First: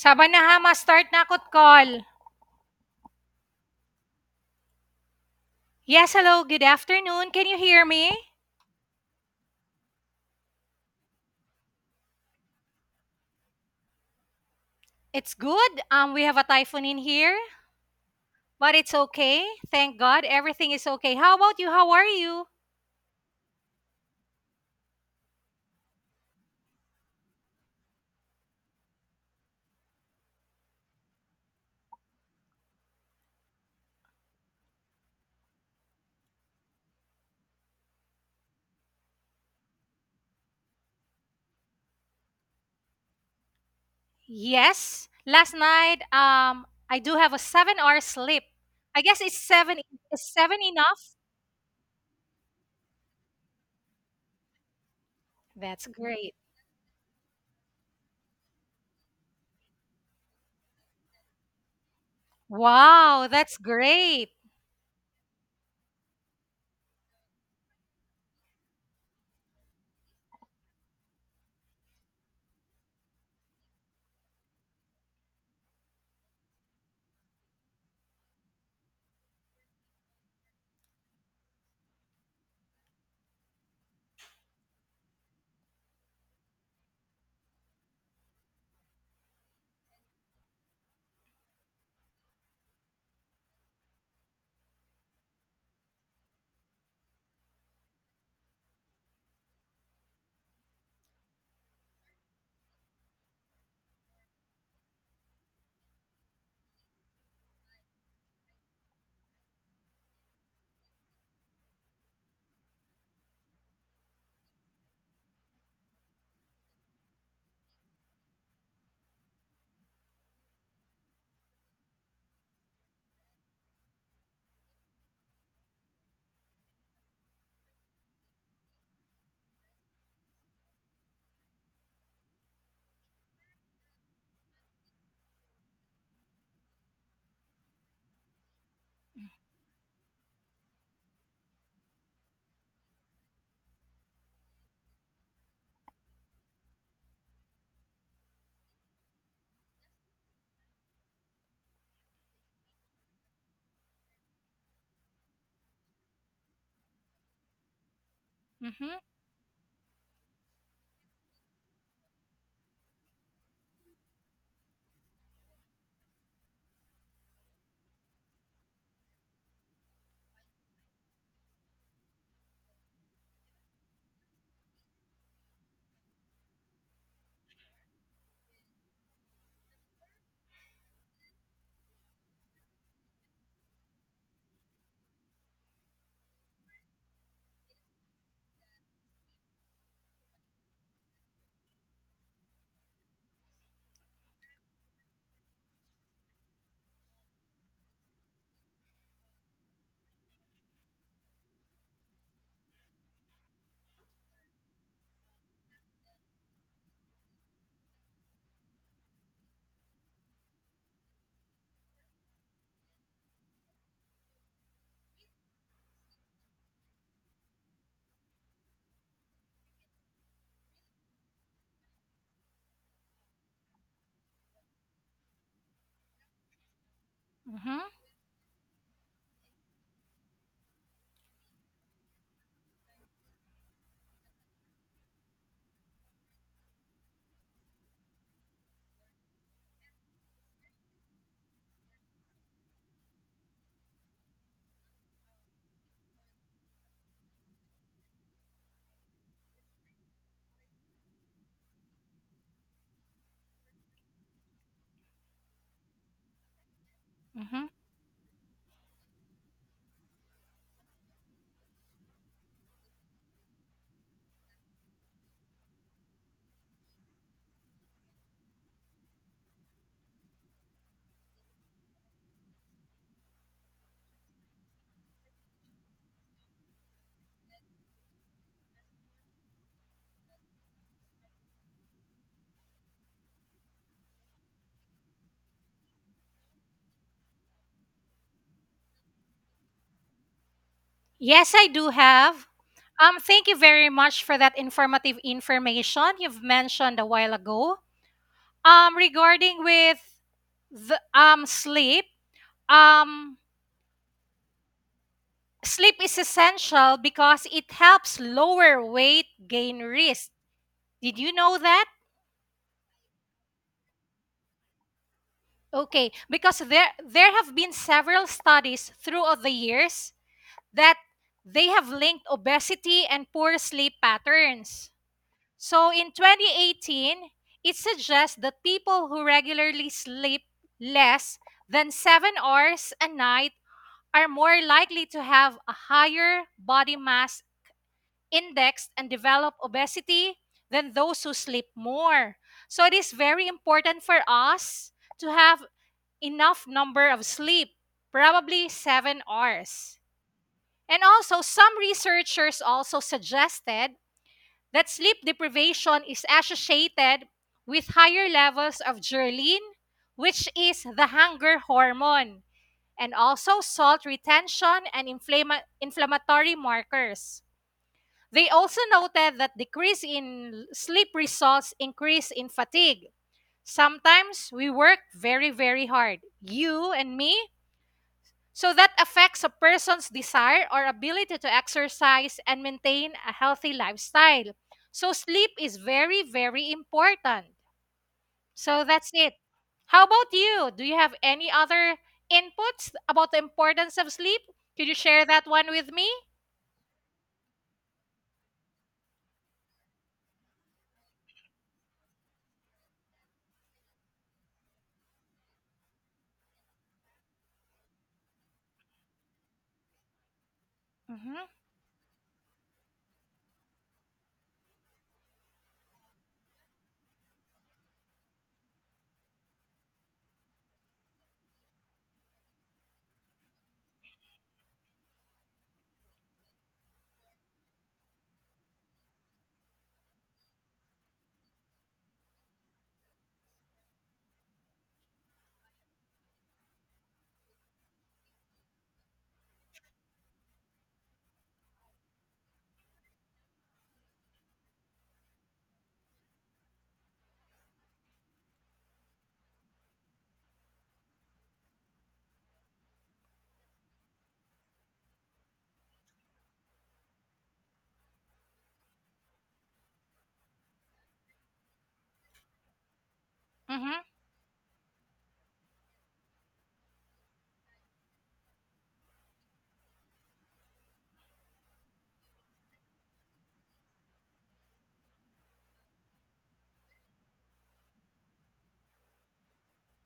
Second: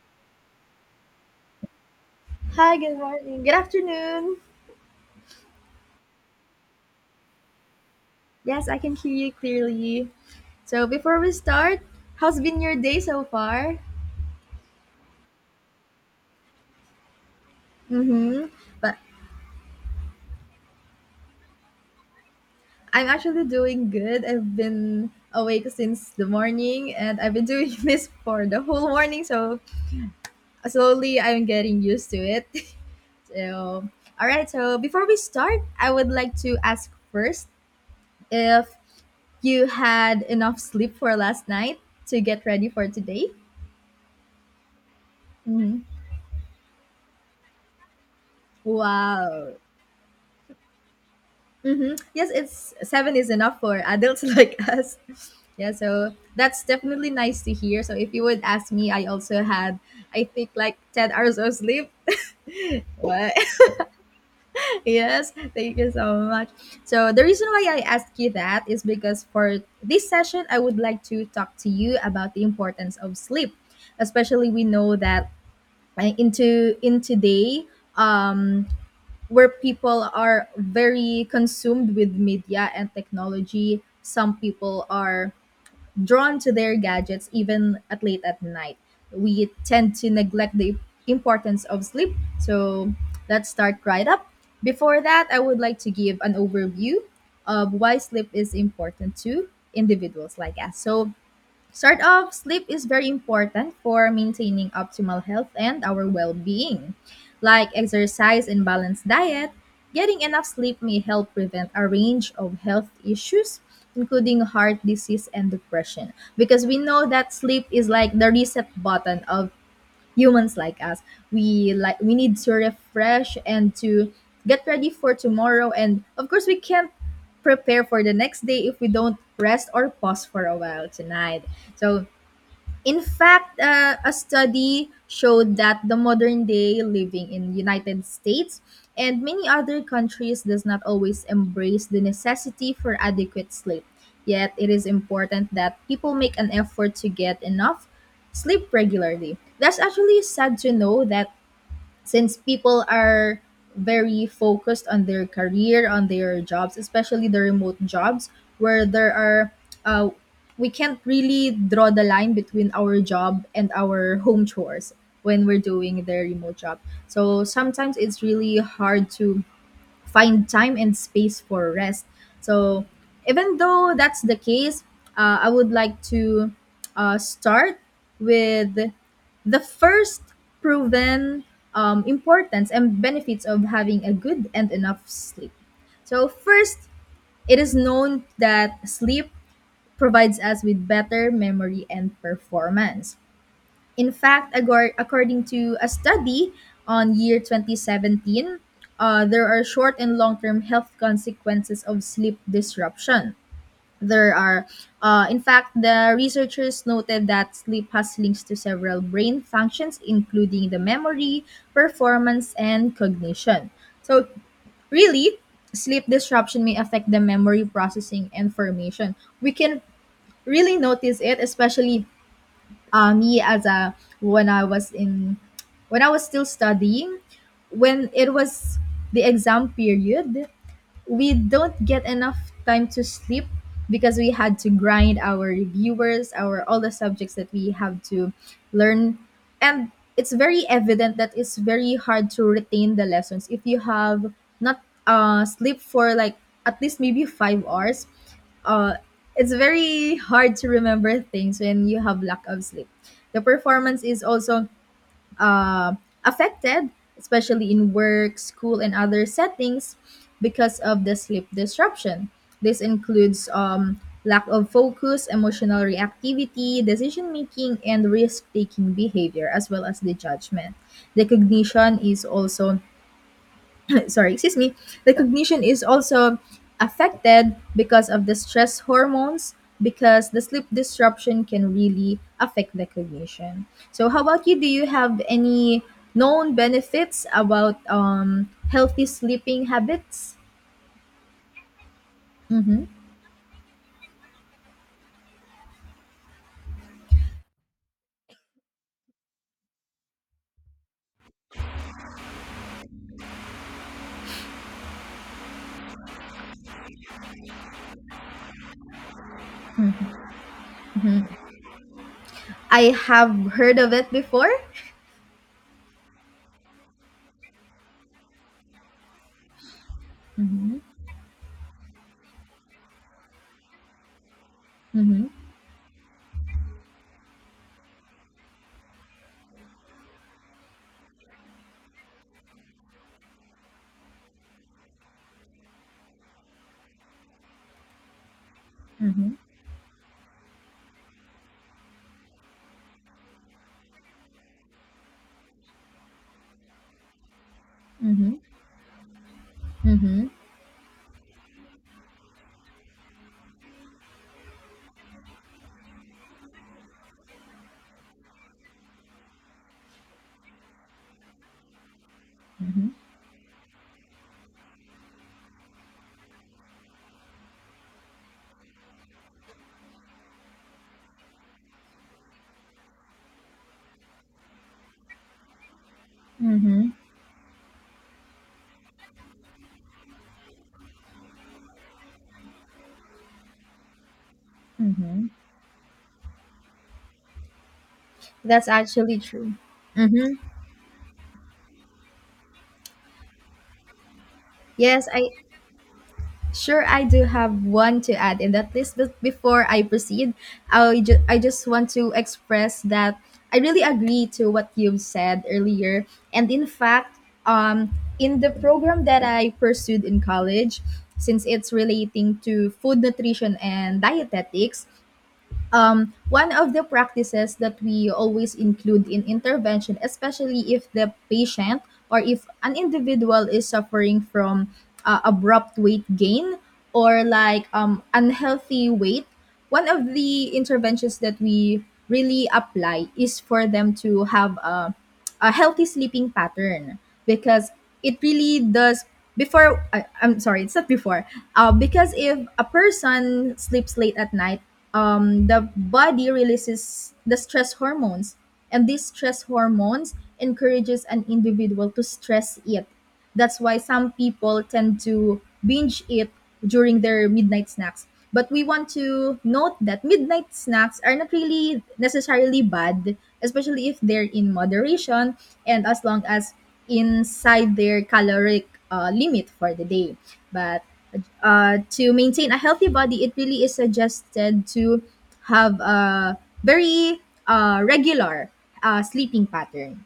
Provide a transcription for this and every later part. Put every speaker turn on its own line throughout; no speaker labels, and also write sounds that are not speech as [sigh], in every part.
Sabanahama, start na akot call.
Hi, good morning. Good afternoon.
Yes, hello, good afternoon. Can you hear me?
Yes, I can hear you clearly. So before we start, how's been your day so far?
It's good. We have a typhoon in here,
Mm-hmm.
but it's
But
okay. Thank God, everything is okay. How about you? How are you?
I'm actually doing good. I've been awake since the morning and I've been doing [laughs] this for the whole morning, so slowly I'm getting used to it. [laughs] So alright, so before we start, I would like to ask first if you had enough sleep for last night to get ready for today.
Yes. Last
Mm-hmm.
night, I do have a 7-hour sleep. I guess it's
Wow.
seven. Is seven enough?
Mm-hmm. Yes, it's seven is enough for adults [laughs] like us. Yeah,
That's
so
great.
that's definitely nice to hear. So if you would ask me, I also had, I think, like 10 hours of sleep. [laughs]
Wow,
What?
that's great.
[laughs] Yes, thank you so much. So the reason why I asked you that is because for this session, I would like to talk to you about the importance of sleep. Especially we know that into in today, um, where people are very consumed with media and technology. Some people are drawn to their gadgets even at late at night. We tend to neglect the importance of sleep. So let's start right up. Before that, I would like to give an overview of why sleep is important to individuals like us. Start off, sleep is very important for maintaining optimal health and our well being. Like exercise and balanced diet, getting enough sleep may help prevent a range of health issues, including heart disease and depression. Because we know that sleep is like the reset button of humans like us, we need to refresh and to get ready for tomorrow, and of course we can't prepare for the next day if we don't rest or pause for a while tonight. So in fact, a study showed that the modern day living in United States and many other countries does not always embrace the necessity for adequate sleep. Yet it is important that people make an effort to get enough sleep regularly. That's actually sad to know that since people are very focused on their career, on their jobs, especially the remote jobs, where
Mm-hmm,
there are, uh, we can't really draw the line between our job and our [laughs] home chores when we're doing the remote job. So sometimes it's really hard to find time and space for rest. So, even though that's the case, I would like to start with the first proven importance and benefits of having a good and enough sleep. So, first, it is known that sleep provides us with better memory and performance. In fact, according to a study on year 2017, there are short and long term health consequences of sleep disruption. There are, in fact, the researchers noted that sleep has links to several brain functions, including the memory, performance, and cognition. So, really, sleep disruption may affect the memory processing and formation. We can really notice it, especially me as a when I was in when I was still studying,
mm-hmm,
when it was the exam period, we don't get enough time to sleep because we had to grind our reviewers, our all the subjects that we have to learn, and it's very evident that it's very hard to retain the lessons if you have not sleep for like at least maybe 5 hours. Uh, it's very hard to remember things when you have lack of sleep. The performance is also uh, affected,
mm-hmm.
especially in work, school, and other settings, because of the sleep disruption. This includes lack of focus, emotional reactivity, decision making, and risk taking behavior, as well as the judgment. The cognition is also sorry, excuse me, recognition is also affected because of the stress hormones, because the sleep disruption can really affect the cognition. So how about you? Do you have any known benefits about healthy sleeping habits?
Yes, I do have.
Mm-hmm.
Thank you very much for that informative information you've mentioned a while ago. Regarding with the sleep, um, sleep is essential because it helps lower weight gain risk. Did you know that?
I have heard of it before.
Okay, because there have been several studies throughout the years
Mm-hmm.
that they have linked obesity and poor sleep patterns.
Mm-hmm.
So in 2018, it suggests that people who regularly sleep less than 7 hours a night are more likely to have a higher body mass index and develop obesity than those who sleep more. So it is very important for us to have enough number of sleep,
Mm-hmm.
probably 7 hours.
Mm-hmm. Mm-hmm.
And also, some researchers also suggested that sleep deprivation is associated with higher levels of ghrelin, which is the hunger hormone,
Mm-hmm.
and also salt retention and inflammatory markers. They also noted that decrease in sleep results increase in fatigue. Sometimes we work very, very hard. You
Mm-hmm.
and me. So that affects a person's desire or ability to exercise and maintain a healthy lifestyle. So
Mm-hmm.
sleep is very, very important.
That's
So that's
actually
it.
true.
How about
Mm-hmm.
you? Do you have any other inputs about the importance of sleep? Could you
Yes,
share
I
that one with me?
Sure, I do have one to add in that list, but before I proceed, I just want to express that I really agree to what you've said earlier. And in fact, in the program that I pursued in college, since
Mm-hmm.
it's relating to food nutrition and dietetics, one of the practices that we always include in intervention, especially if the patient or if an individual is suffering from abrupt weight gain or like unhealthy weight, one of the interventions that we really apply is for them to have a healthy sleeping pattern because it really does. Before I, I'm sorry it's not before Because if a person sleeps late at night, the body releases the stress hormones, and these stress hormones encourages an individual to stress eat. That's why some people tend to binge eat during their midnight snacks. But we want to note that midnight snacks are not really necessarily bad, especially
Mm-hmm.
if they're in moderation and as long as inside their caloric limit for the day. But to maintain a healthy body, it really is suggested to have a very regular sleeping pattern.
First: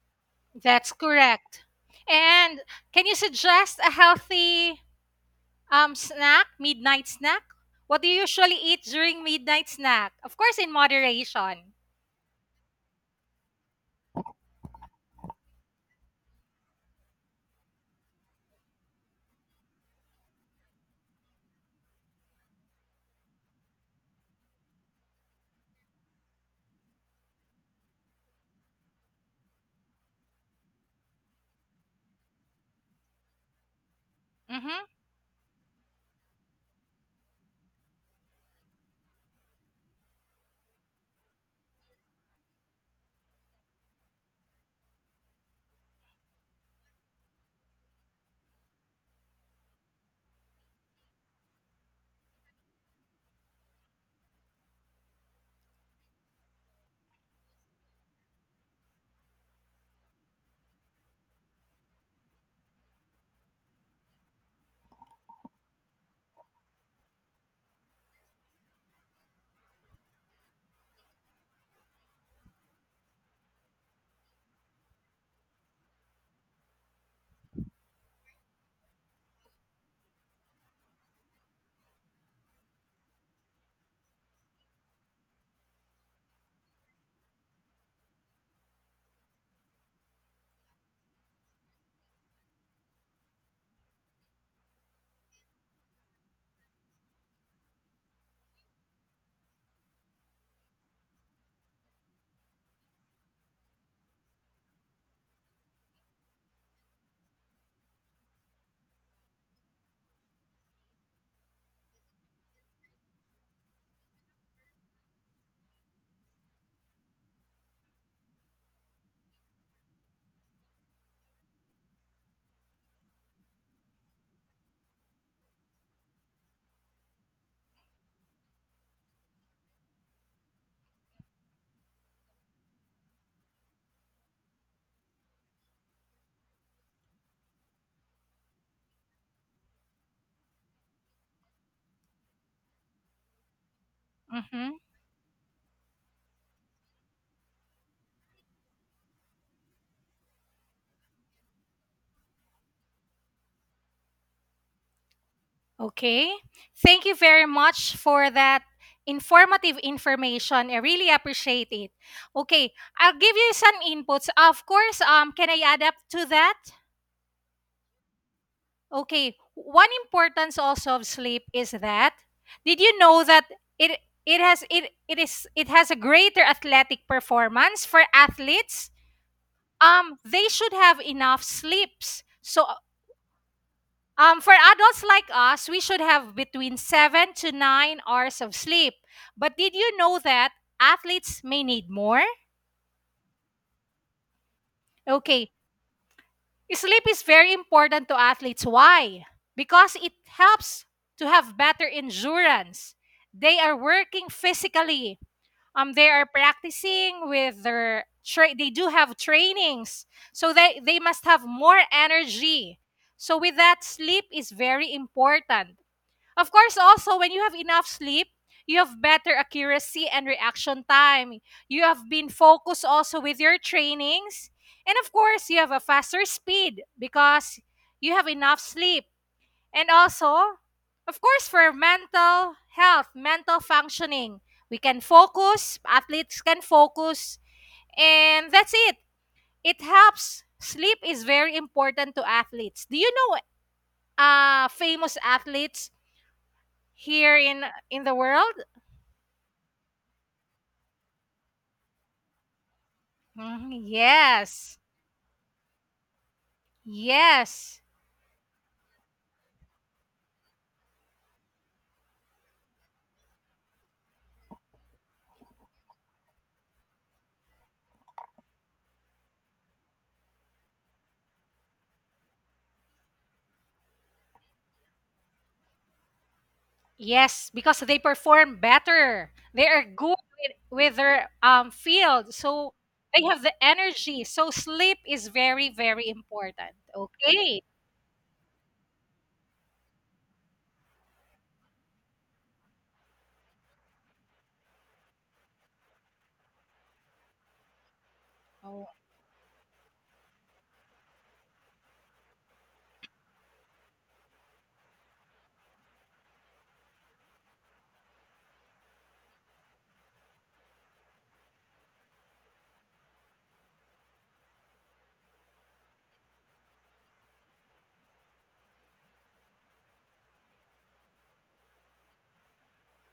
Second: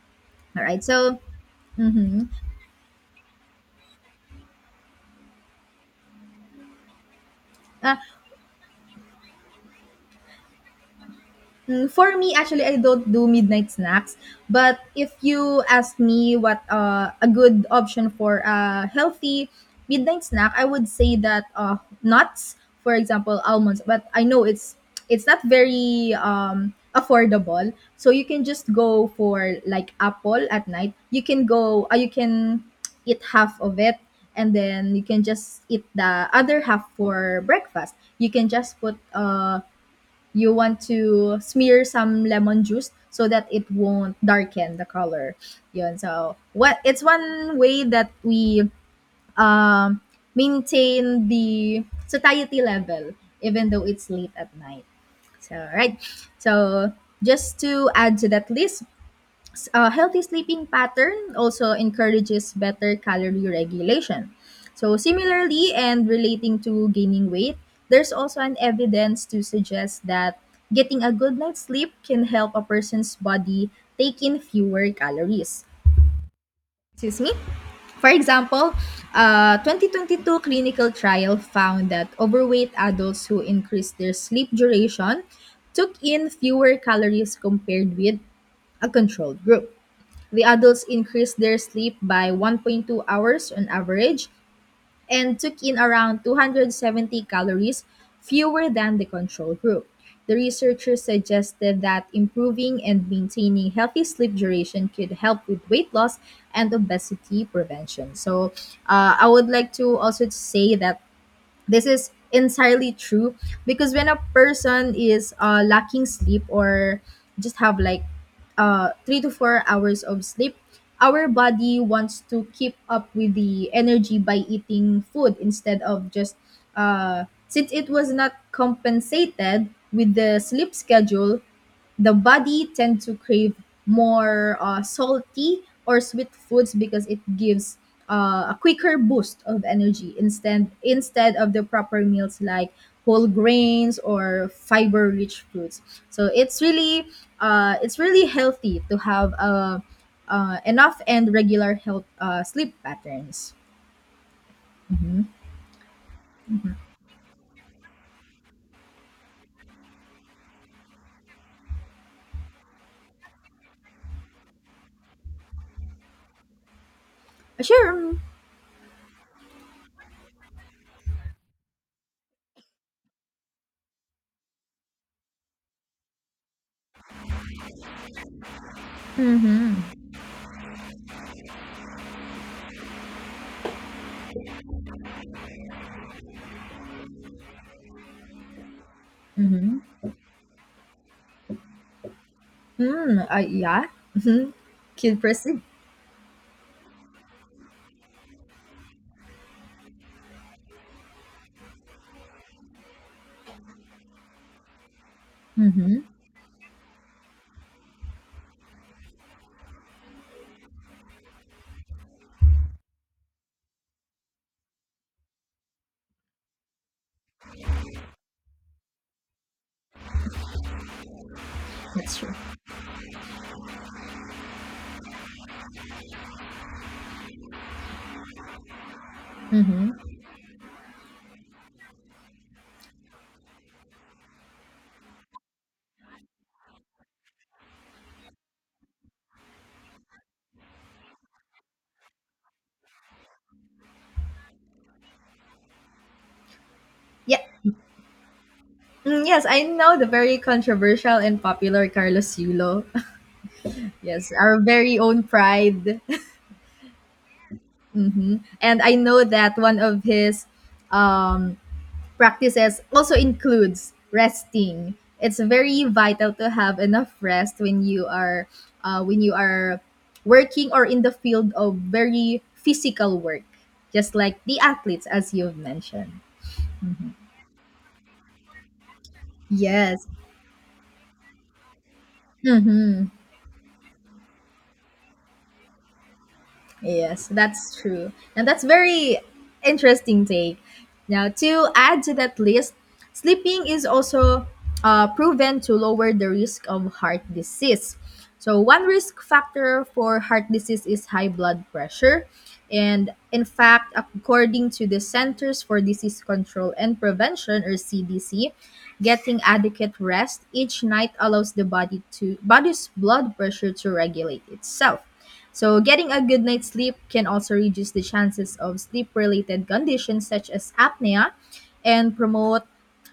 All right,
That's
so
correct.
mm-hmm.
And can you suggest a healthy snack, midnight snack? What do you usually eat during midnight snack? Of course, in moderation.
Mm, for me, actually, I don't do midnight snacks. But if you ask me what a good option for a healthy midnight snack, I would say that nuts, for example, almonds. But I know it's not very affordable, so you can just go for like apple at night. You can go, you can eat half of it, and
Mm-hmm.
then you can just eat the other half for breakfast. You can just put you want to smear some lemon juice so that it won't darken the color. Yun. So, what it's one way that we um maintain the satiety level even though it's late at night. So, right. So, just to add to that list, a healthy sleeping pattern also encourages better calorie regulation. So, similarly, and relating to gaining weight, there's also an evidence to suggest that getting a good night's sleep can help a person's body take in fewer calories. Excuse me? For example, a 2022 clinical trial found that overweight adults who increased their sleep duration took in fewer calories compared with a controlled group. The adults increased their sleep by 1.2 hours on average and took in around 270 calories fewer than the control group. The researchers suggested that improving and maintaining healthy sleep duration could help with weight loss and obesity prevention. So, I would like to also say that this is entirely true because when a person is lacking sleep or just have like 3 to 4 hours of sleep, our body wants to keep up with the energy by eating food instead of just since it was not compensated with the sleep schedule, the body tend to crave more salty or sweet foods because it gives a quicker boost of energy instead of the proper meals like whole grains or
Mm-hmm.
fiber rich foods. So it's really healthy to have enough and regular health sleep patterns.
Okay. Thank you very much for that informative information. I really appreciate it. Okay, I'll give you some inputs. Of course, can I add up to that?
Sure.
Okay. One importance also of sleep is that did you know that it it has it it is it has a greater athletic performance for athletes?
Mm-hmm.
They should have enough sleeps. So for adults like us, we should have between 7 to 9 hours of sleep. But did
Mm-hmm.
you know that athletes may need more?
Yeah, mm-hmm. Kid
Okay,
proceed.
sleep is very important to athletes. Why? Because it helps to have better endurance. They are working physically.
Mm-hmm.
They are practicing with their they do have trainings, so they must have more energy. So with that, sleep is very important. Of course, also, when you have enough sleep, you have better accuracy and reaction time. You have
That's
been
true.
focused also with your trainings. And of course, you have a faster speed because you have enough sleep. And
Mm-hmm.
also, of course, for mental health, mental functioning, we can focus, athletes can focus, and that's it. It helps. Sleep is very important to athletes. Do you know famous athletes here
Yeah.
in the world?
Mm, yes, I know the very controversial and popular Carlos Yulo. [laughs]
Mhm,
Yes, our
yes.
very own pride.
Yes.
[laughs] Hmm. And I know that one of his um, practices also includes resting. It's very vital to have enough rest when you are uh, when you are working or in the field of very physical work, just like the athletes, as you've mentioned. Mhm.
Yes, because they perform better. They are
Yes.
good with their field. So
Mm-hmm.
they have the energy. So sleep is very very important.
Yes,
Okay.
that's true. And that's very interesting take. Now, to add to that list, sleeping is also proven to lower the risk of heart disease. So, one
Oh.
risk factor for heart disease is high blood pressure. And in fact, according to the Centers for Disease Control and Prevention or CDC, getting adequate rest each night allows the body's blood pressure to regulate itself. So, getting a good night's sleep can also reduce the chances of sleep related conditions such as apnea and promote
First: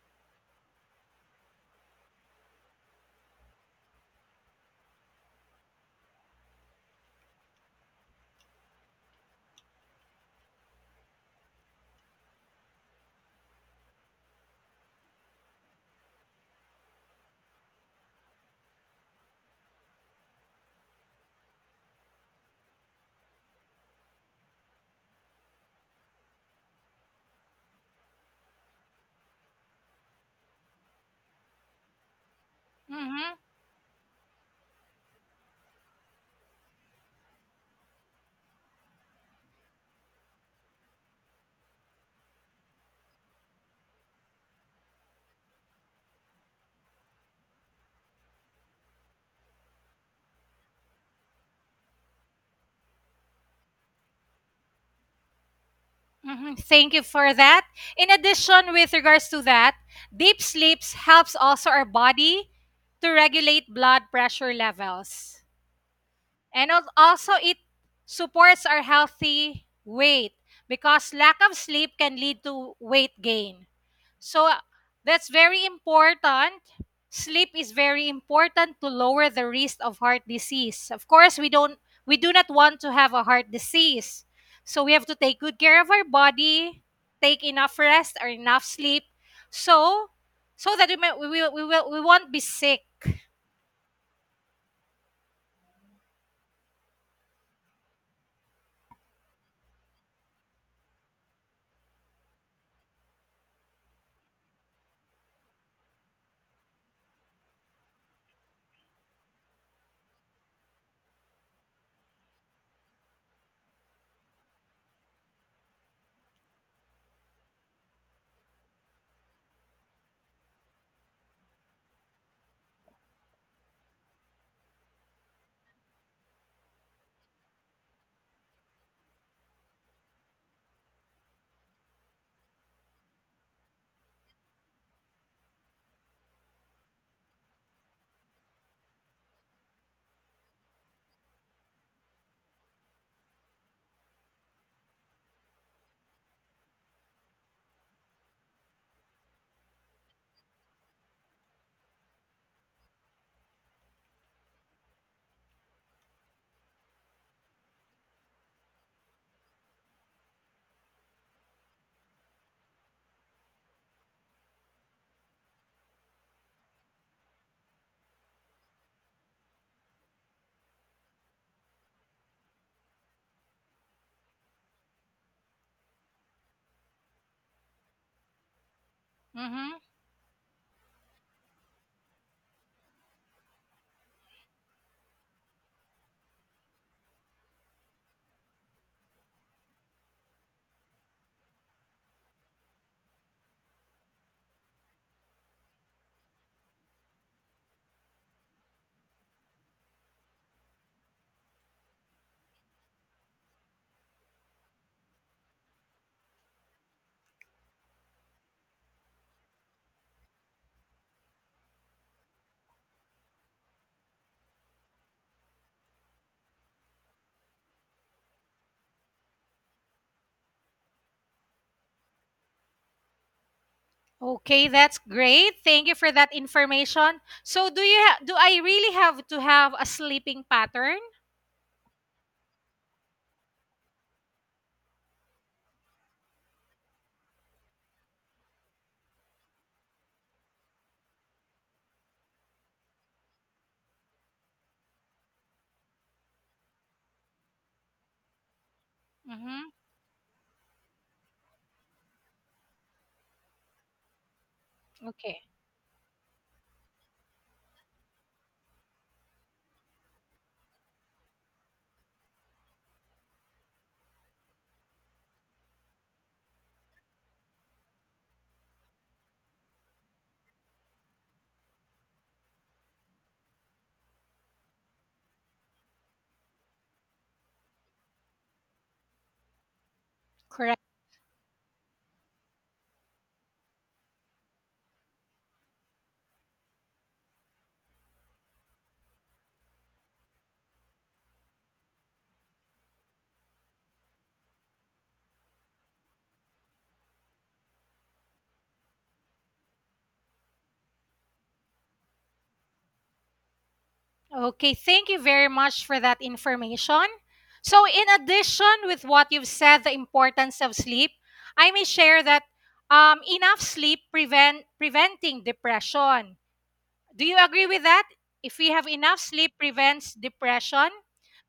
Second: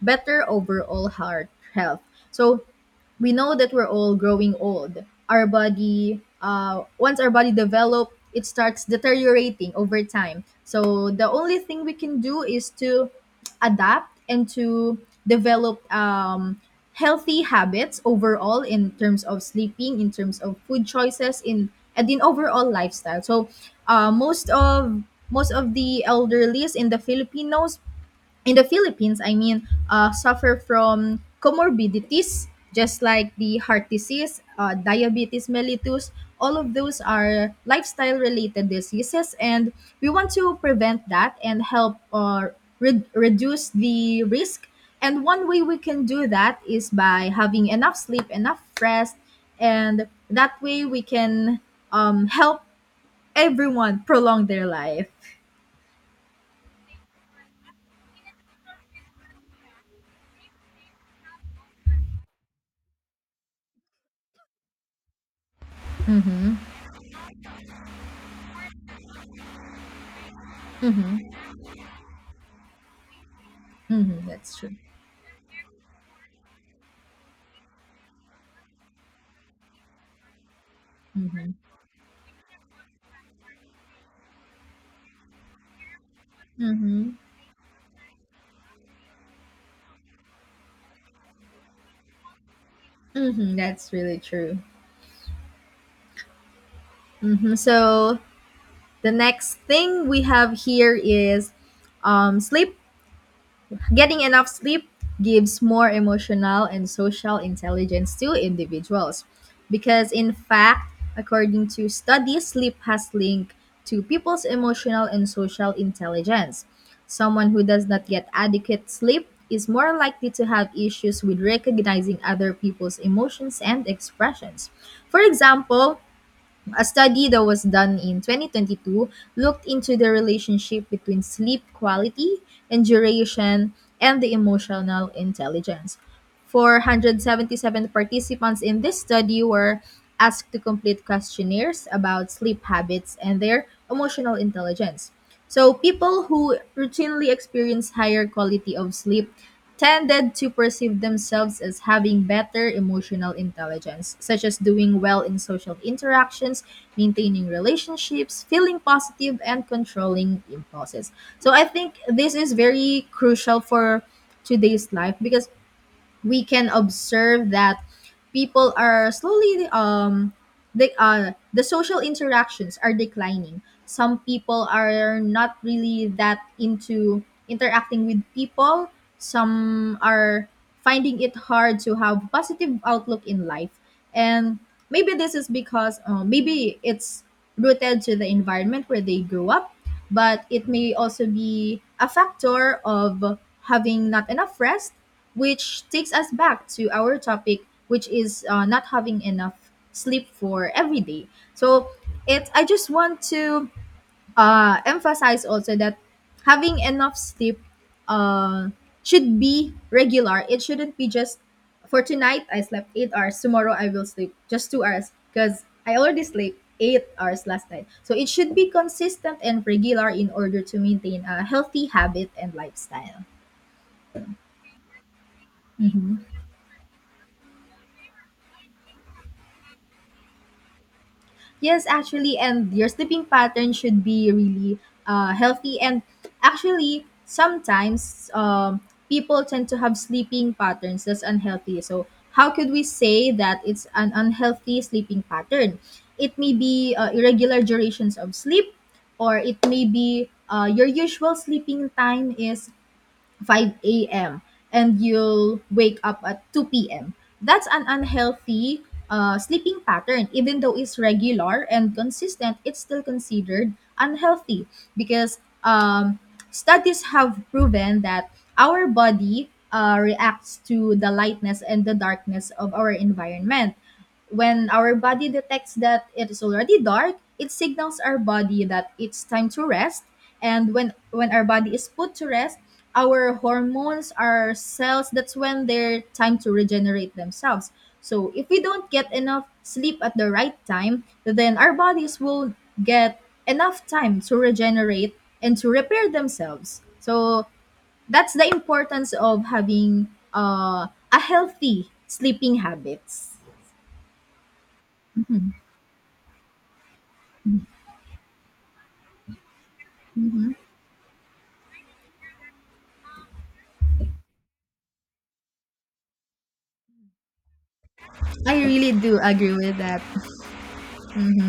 better overall heart health. So, we know that we're all growing old. Our body, once our body develop, it starts deteriorating over time. So the only thing we can do is to adapt and to develop healthy habits overall in terms of sleeping, in terms of food choices, in overall lifestyle. So uh, most of most of the elderlies in the Filipinos in the Philippines, I mean, suffer from comorbidities, just like
Mhm.
the heart disease, diabetes mellitus. All of those are lifestyle related diseases, and we want to prevent that and help reduce the risk. And one way we can do that is by having enough sleep, enough rest, and that way we can help everyone prolong their life.
Mhm. Thank you for that. In addition, with regards to that, deep sleeps helps also our body to regulate blood pressure levels. And also, it supports our healthy weight because
Mm-hmm.
lack of sleep can lead to weight gain.
Mm-hmm.
So
That's true.
that's very important. Sleep is very important to lower the risk of heart disease. Of course,
Mm-hmm.
we do not want to have a heart disease. So we have to take good care of our body,
Mm-hmm.
take enough rest or enough sleep so so that we may, we will, we will we won't be sick.
Mm-hmm, that's really true. Mm-hmm. So the next thing we have here is sleep. Getting enough sleep gives more emotional and social intelligence to individuals because, in fact, according to studies, sleep has linked to people's emotional and social intelligence. Someone who does not get adequate sleep is more likely to have issues with recognizing other people's emotions and expressions. For example, a study that was done in 2022 looked into the relationship between sleep quality and duration and the emotional intelligence. 477 participants in this study were asked to complete questionnaires about sleep habits and their emotional intelligence. So, people who routinely experience higher quality of sleep tended to perceive themselves as having better emotional intelligence, such as doing well in social interactions, maintaining relationships, feeling positive, and controlling impulses. So I think this is very crucial for today's life because we can observe that people are slowly the social interactions are declining. Some people are not really that into interacting with people,
Mhm.
some are finding it hard to have positive outlook in life, and maybe this is because maybe it's rooted to the environment where they grew up, but it may also be a factor of having not enough rest, which takes us back to our topic, which is not having enough sleep for every day. So it I just want to emphasize also that having enough sleep uh, should be regular. It shouldn't be just for tonight I slept 8 hours, tomorrow I will sleep just 2 hours because I already slept 8 hours last night. So it should be consistent and regular in order to maintain a healthy habit and lifestyle.
Okay, that's great. Thank you for
Mhm.
that information. So, do you do I really have to have a sleeping pattern?
Yes, actually, and your sleeping pattern should be really healthy. And actually, sometimes people tend to have sleeping patterns that's unhealthy. So, how could we say that it's an unhealthy sleeping pattern? It may be irregular durations of sleep, or it
Mm-hmm.
may be your usual sleeping time is 5 a.m. and
Okay,
you'll wake up at 2 p.m. That's an unhealthy sleeping pattern. Even though it's regular and consistent, it's still considered unhealthy because um, studies have proven that our body reacts to the lightness and the darkness of our environment. When our body detects that it is already dark, it signals our body that it's time to rest. And
correct.
when our body is put to rest, our hormones, our cells, that's when their time to regenerate themselves. So if we don't get enough sleep at the right time, then our bodies will get enough time to regenerate and to repair themselves. So that's the importance of having a healthy sleeping habits.
Okay, thank you very
hmm
much for that information. So, in addition with what you've said, the
hmm
importance of sleep, I may share that enough sleep preventing depression. Do you agree with that?
I
If we have
really
enough
do
sleep
agree with that.
prevents depression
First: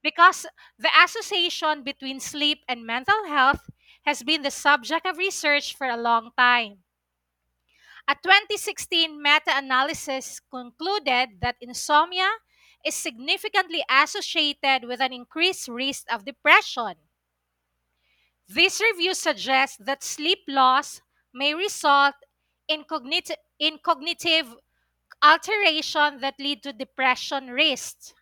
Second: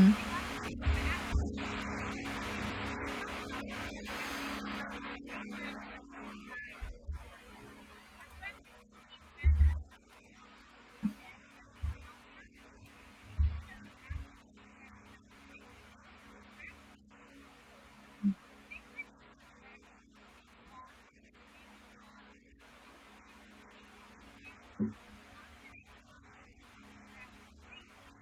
because the association between sleep and mental health has been the subject of research for a long time. A 2016 meta-analysis concluded that insomnia is significantly associated with an increased risk of depression. This review suggests that sleep loss may result in cognitive alteration that lead to depression risks.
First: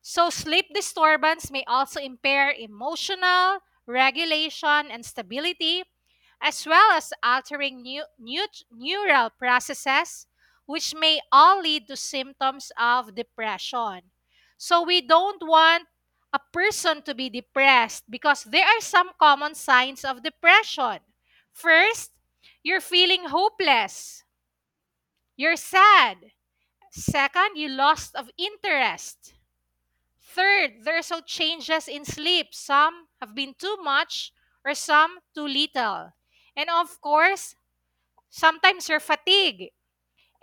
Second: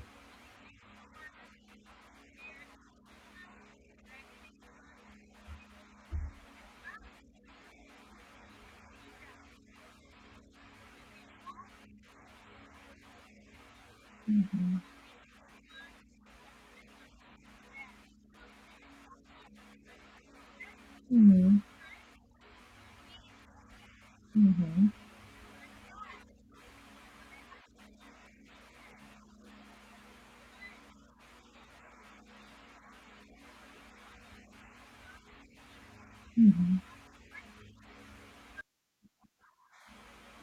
So sleep disturbance may also impair emotional regulation and stability, as well as altering neural processes, which may all lead to symptoms of depression.
Mm-hmm.
So we don't want a person to be depressed because there are some common signs of depression.
Mm-hmm.
First, you're feeling hopeless, you're sad. Second, you lost of interest. Third, there are so changes in sleep. Some have been too much or some too little. And
Mm-hmm.
of course, sometimes you're fatigued.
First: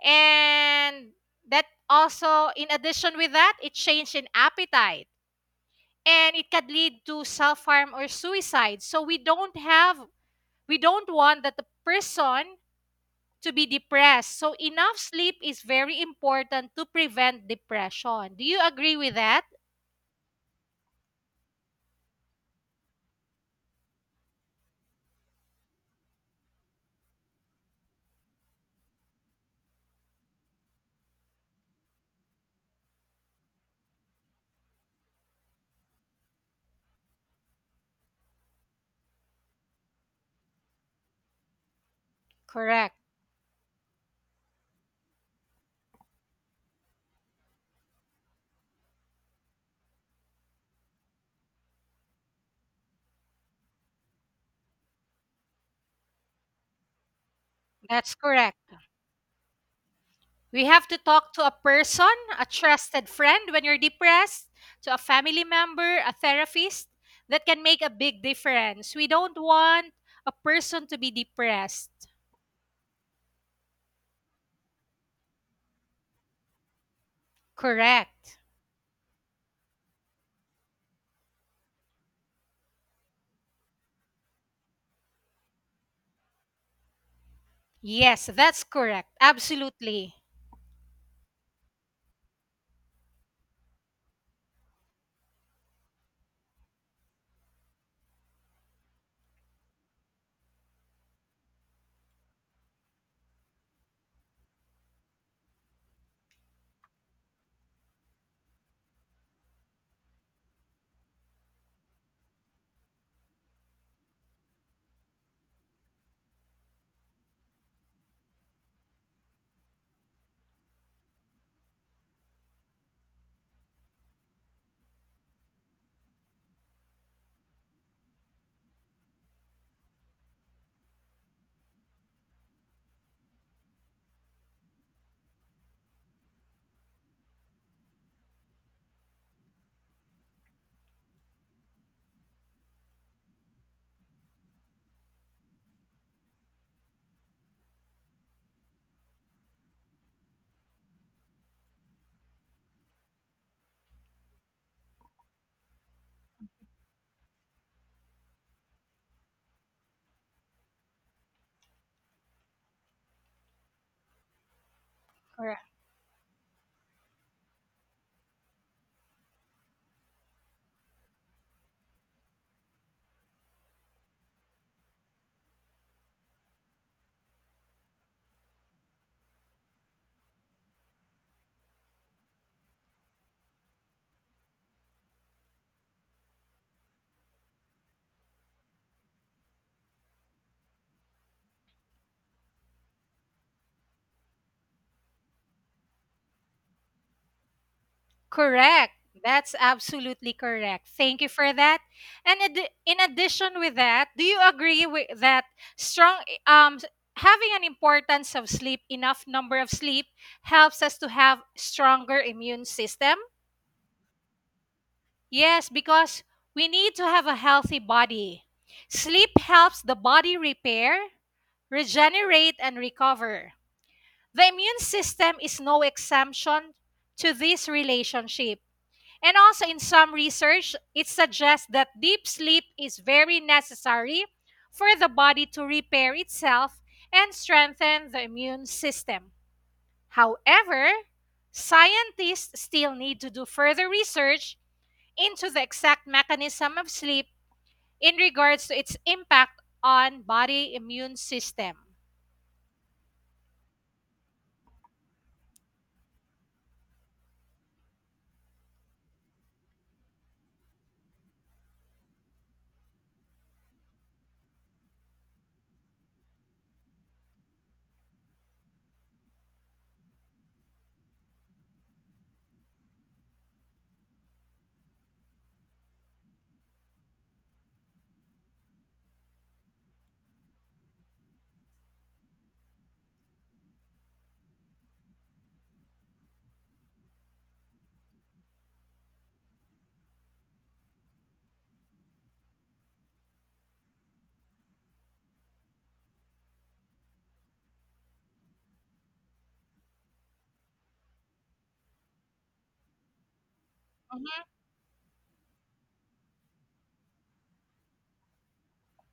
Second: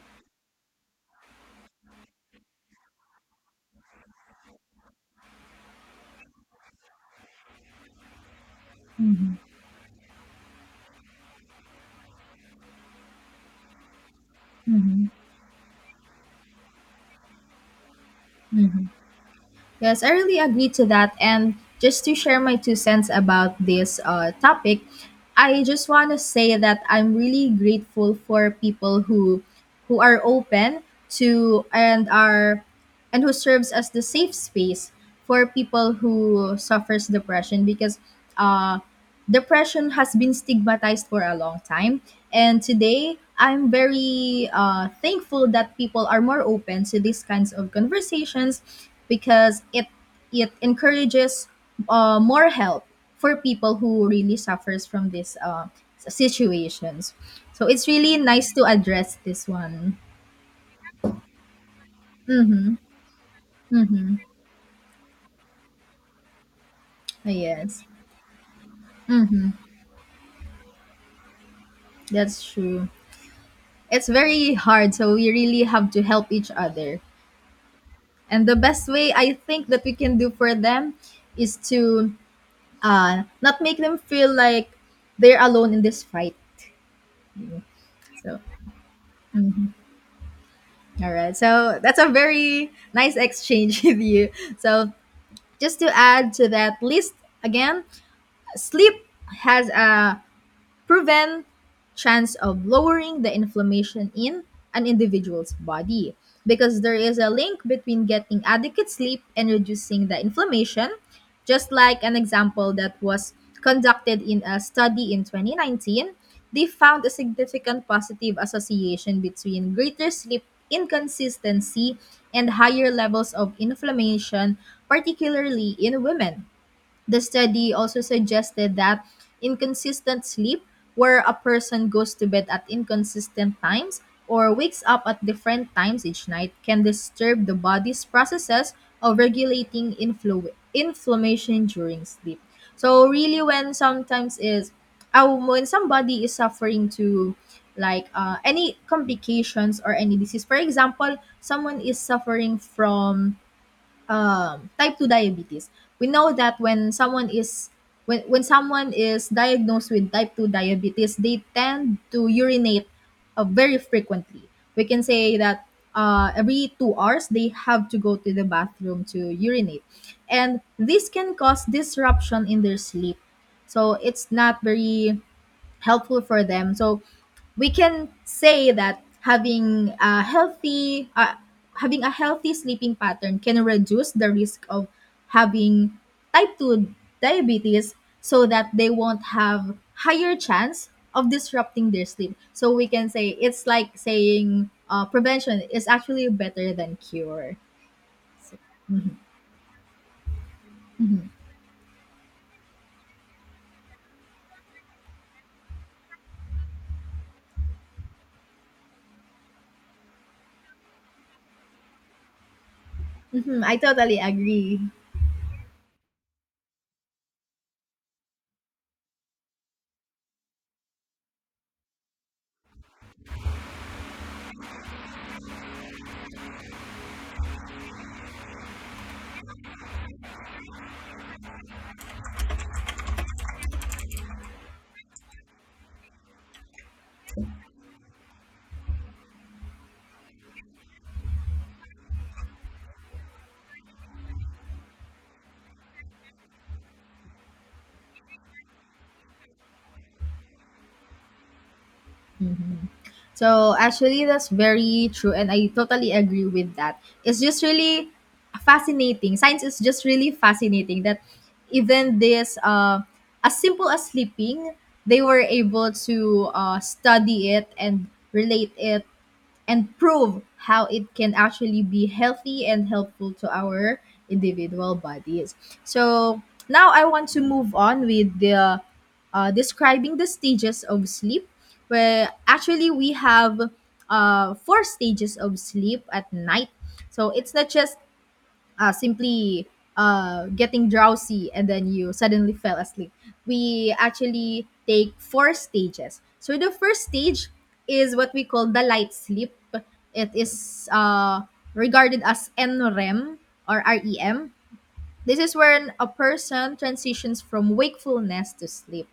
And that also, in addition with that, it changed in appetite. And it could lead to self-harm or suicide. So we don't want that the person to be depressed. So enough
hmm
sleep is very important to prevent depression. Do you
hmm.
agree with that?
Yes, I really agree to that. And just to share my two cents about this topic, I just want to say that I'm really grateful for people who are open to and are and who serves as the safe space for people who suffers depression because uh depression has been stigmatized for a long time, and
Correct.
today I'm very thankful that people are more open to these kinds of conversations because it encourages more help for people who really suffers from these situations. So it's
That's
really nice
correct.
to address this one.
We have to talk to a person, a
Mm-hmm.
trusted friend when you're
Mm-hmm.
depressed, to a family member, a therapist that can make
Yes.
a big difference. We don't
Mm-hmm.
want a person to be depressed.
That's true. It's very hard, so we really have to help each other.
Correct.
And the best way I think that we can do for them is to not make them feel like they're alone in this fight.
Yes,
So,
that's correct.
mm,
Absolutely.
all right. So that's a very nice exchange [laughs] with you. So just to add to that list again, sleep has a prevent chance of lowering the inflammation in an individual's body because there is a link between getting adequate sleep and reducing the inflammation. Just like an example that was conducted in a study in 2019, they found a significant positive association between greater sleep inconsistency and higher levels of inflammation, particularly in women. The study also suggested that inconsistent sleep, where a person goes to bed at inconsistent times or wakes up at different times each night, can disturb the body's processes of regulating inflammation during sleep. So really, when sometimes is when somebody is suffering to like any complications or any disease, for example, someone is suffering from type 2 diabetes. We know that when someone is diagnosed with type 2 diabetes, they tend to urinate very frequently. We can say that
Correct.
every 2 hours they have to go to the bathroom to urinate, and this can cause disruption in their sleep, so it's not very helpful for them. So we can say that having a healthy sleeping pattern can reduce the risk of having type 2 diabetes, so that they won't have higher chance of disrupting their sleep. So we can say it's like saying prevention is actually better than cure.
Correct. That's absolutely correct. Thank you for that. And in addition with that, do you agree with that strong um having an importance of sleep, enough number of sleep helps us to have stronger immune system?
Mhm, I totally agree.
Yes, because we need to have a healthy body. Sleep helps the body repair, regenerate and recover. The immune system is no exemption to this relationship and also, in some research, it suggests that deep sleep is very necessary for the body to repair itself and strengthen the immune system. However, scientists still need to do further research into the exact mechanism of sleep in regards to its impact on body immune system.
Mhm. So actually, that's very true, and I totally agree with that. It's just really fascinating. Science is just really fascinating that even this, as simple as sleeping, they were able to study it and relate it and prove how it can actually be healthy and helpful to our individual bodies. So now I want to move on with the describing the stages of sleep, where actually we have four stages of sleep at night. So it's not just simply getting drowsy and then you suddenly fell asleep. We actually take four stages. So the first stage is what we call the light sleep. It is regarded as NREM or
Mhm,
REM. This is when a person transitions from wakefulness to sleep.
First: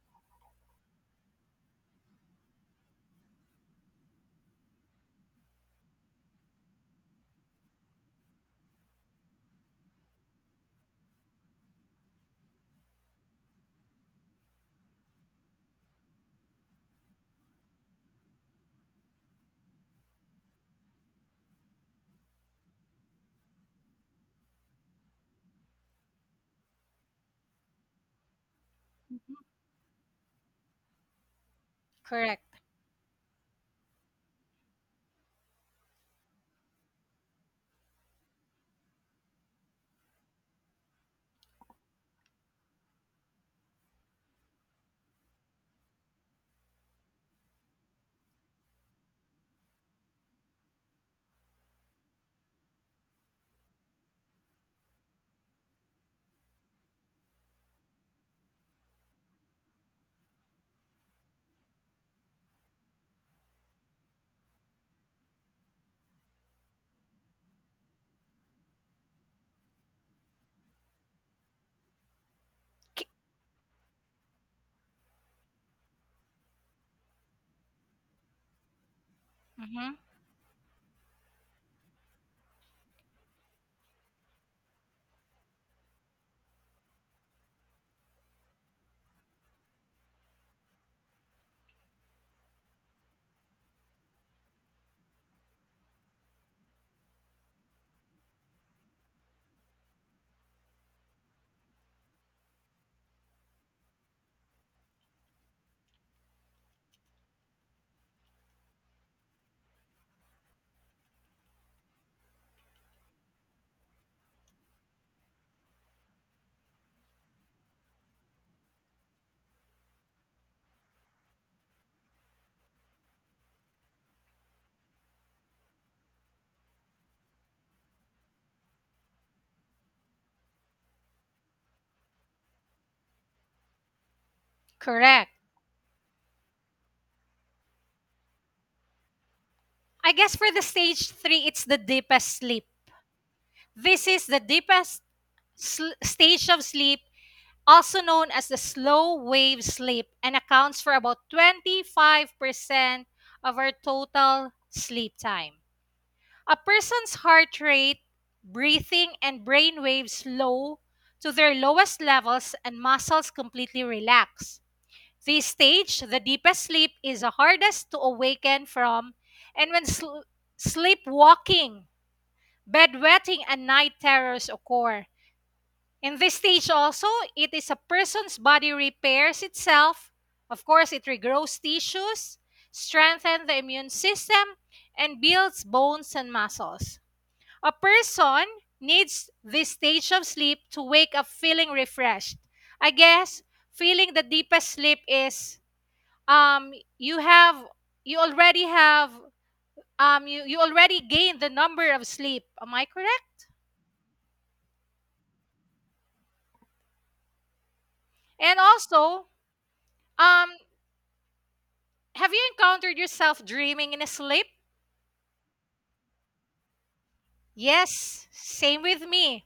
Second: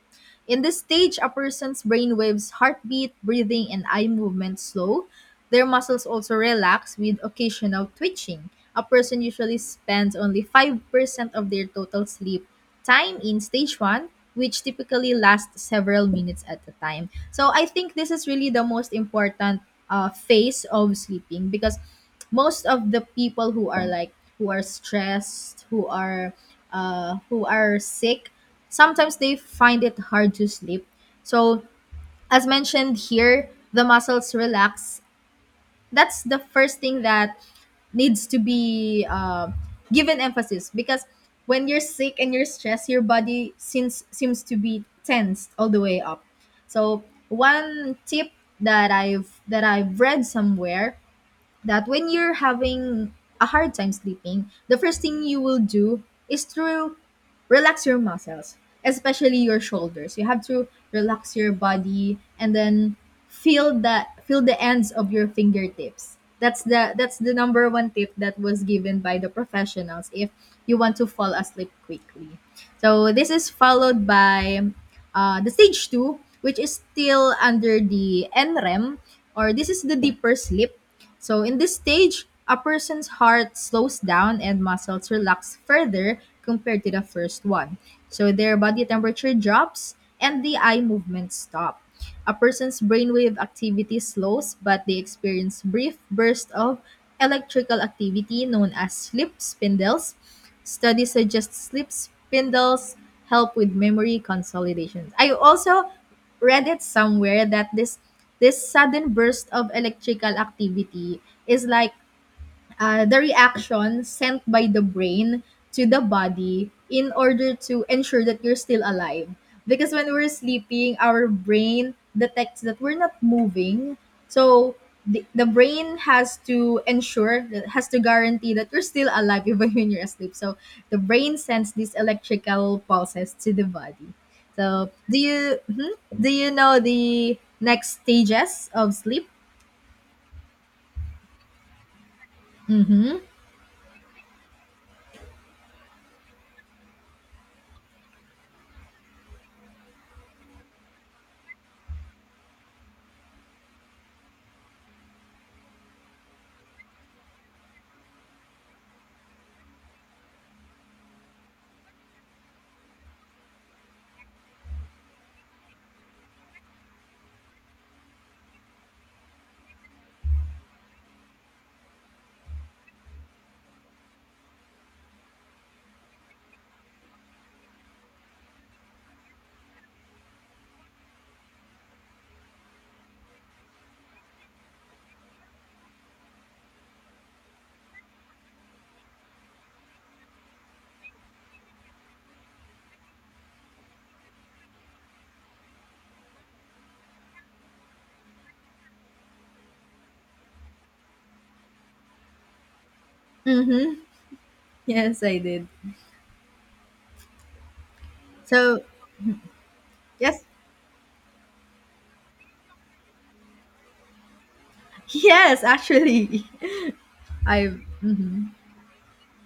In this stage, a person's brainwaves, heartbeat, breathing, and eye movement slow. Their muscles also relax with occasional twitching. A person usually spends only 5% of their total sleep time in stage one, which typically lasts several minutes at a time. So I think this is really the most important phase of sleeping because most of the people who are like who are stressed, who are sick, sometimes they find it hard to sleep. So
correct.
as mentioned here, the muscles relax. That's the first thing that needs to be given emphasis because when you're sick and you're stressed, your body seems to be tensed all the way up. So one tip that I've read somewhere that when you're having a hard time sleeping, the first thing you will do is to relax your muscles, especially your shoulders. You have to relax your body and then feel the ends of your fingertips. That's the number one tip that was given by the professionals if you want to fall asleep quickly.
K-
So this is followed by the stage two, which is still under the NREM, or this is
mhm,
the deeper sleep. So, in this stage, a person's heart slows down and muscles relax further compared to the first one. So, their body temperature drops and the eye movements stop. A person's brainwave activity slows, but they experience brief bursts of electrical activity known as sleep spindles. Studies suggest sleep spindles help with memory consolidation. I also read it somewhere that this sudden burst of electrical activity is like the reaction sent by the brain to the body in order to ensure that you're still alive. Because when we're sleeping, our brain detects that we're not moving. So the brain has to ensure, that has to guarantee that you're still alive [laughs] even when you're asleep. So the brain sends these electrical pulses to the body. So do
correct.
you do you know the next stages of sleep?
I guess for the stage 3 it's the deepest sleep.
Mm-hmm.
This is the deepest stage of sleep, also known as the slow wave sleep, and accounts for about 25% of our total sleep time. A person's heart rate, breathing, and brain waves slow to their lowest levels and muscles completely relax. This stage, the deepest sleep, is the hardest to awaken from, and when sleepwalking, bedwetting, and night terrors occur. In this stage also, it is a person's body repairs itself. Of course, it regrows tissues, strengthens the immune system, and builds bones and muscles. A person needs this stage of sleep to wake up feeling refreshed. I guess feeling the deepest sleep is um you have you already have you already gained the number of sleep. Am I correct?
Mm-hmm. [laughs] Yes, I did.
And
So
also,
Yes.
um have you encountered yourself dreaming in a sleep?
Yes, actually. [laughs] I
Yes,
mhm.
same with me.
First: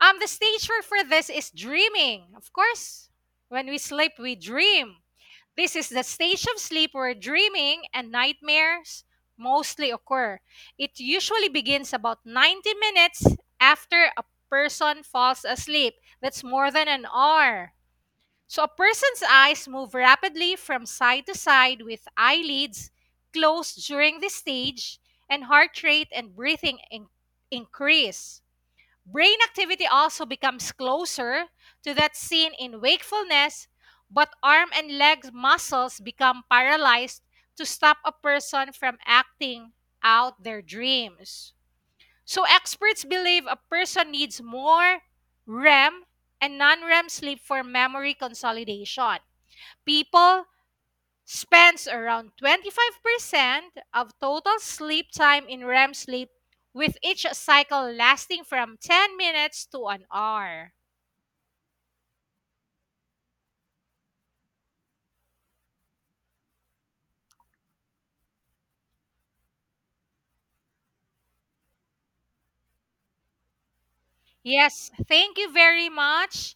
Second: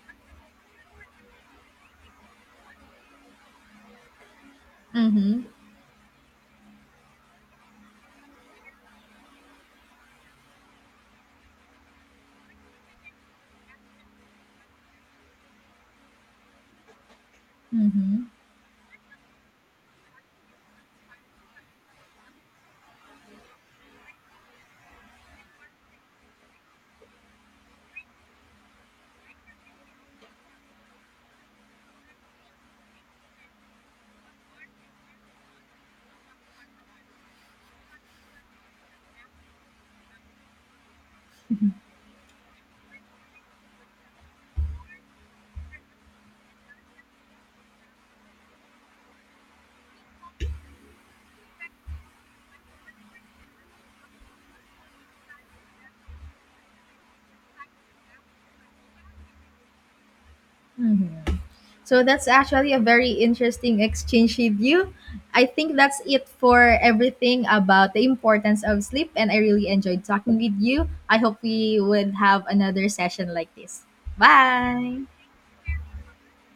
The stage for this is dreaming. Of course, when we sleep, we dream.
Mhm.
This is the stage of sleep where dreaming and nightmares mostly occur. It usually begins about 90 minutes after a person falls asleep. That's more than an hour.
Mhm.
So a person's eyes move rapidly from side to side with eyelids closed during this stage and heart rate and increase. Brain activity also becomes closer to that seen in wakefulness, but arm and leg muscles become paralyzed to stop a person from acting out their dreams. So experts believe a person needs more REM and non-REM sleep for memory consolidation. People spends around 25% of total sleep time in REM sleep with each cycle lasting from 10 minutes to an hour.
Mhm. So that's actually a very interesting exchange with you. I think that's it for everything about the importance of sleep and I really enjoyed talking with you. I hope we would have another session like this.
Yes,
Bye.
thank you very much.